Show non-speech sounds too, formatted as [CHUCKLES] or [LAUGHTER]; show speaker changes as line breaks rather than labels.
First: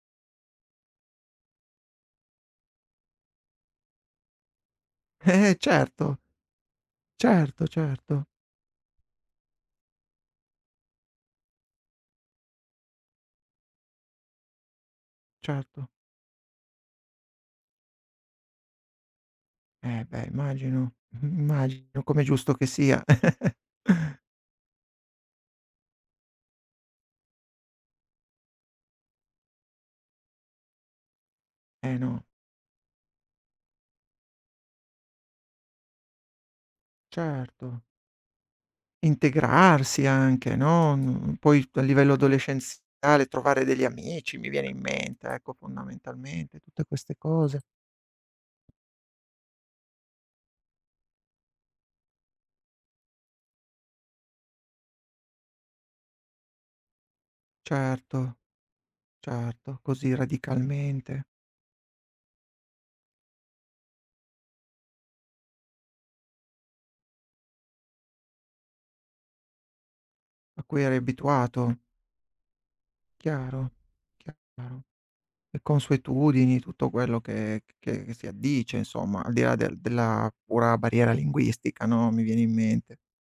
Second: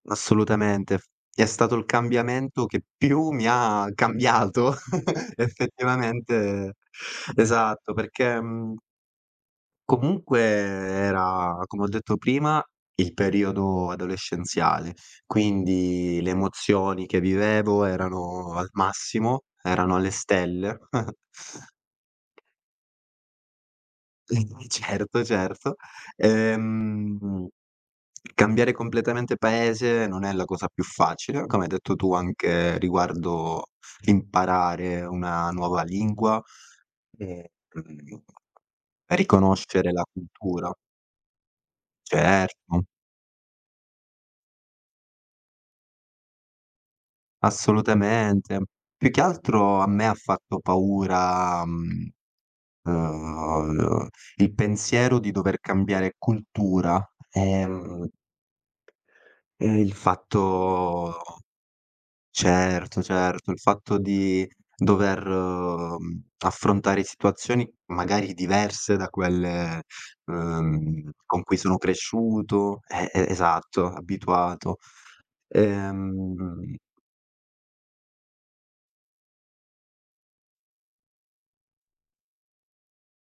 Assolutamente, f è stato il cambiamento che più mi ha cambiato [CHUCKLES]
Eh, eh, certo.
effettivamente
Certo,
Esatto
certo.
perché, mhmm comunque era, come ho detto prima, il periodo adolescenziale,
Certo.
quindi le emozioni che vivevo erano al massimo, erano
Eh
alle
beh
stelle.
immagino,
[CHUCKLES]
immagino come è giusto che sia. [CHUCKLES]
[UNINTELLIGIBLE] certo, certo, ehm, cambiare completamente paese non è la cosa più facile, come hai detto
Eh
tu
no.
anche riguardo imparare una nuova lingua e,
Certo.
mhmm, riconoscere la
Integrarsi anche,
cultura.
no, mhmm, poi t a livello
Certo.
adolescenziale trovare degli amici, mi viene in mente ecco fondamentalmente, tutte queste cose.
Assolutamente. Più che altro a me ha fatto paura, mhmm, uhm, il pensiero di dover cambiare cultura, ehm,
Certo,
e
certo,
il
così
fatto
radicalmente.
certo, certo, il fatto di dover, mhmm, affrontare situazioni magari diverse da quelle,
A cui eri
uhm, con cui sono
abituato.
cresciuto eh, e
Chiaro,
esatto, abituato,
chiaro. Le consuetudini,
ehm
tutto quello che c che che si addice insomma, al di là del della pura barriera linguistica no, mi viene in mente.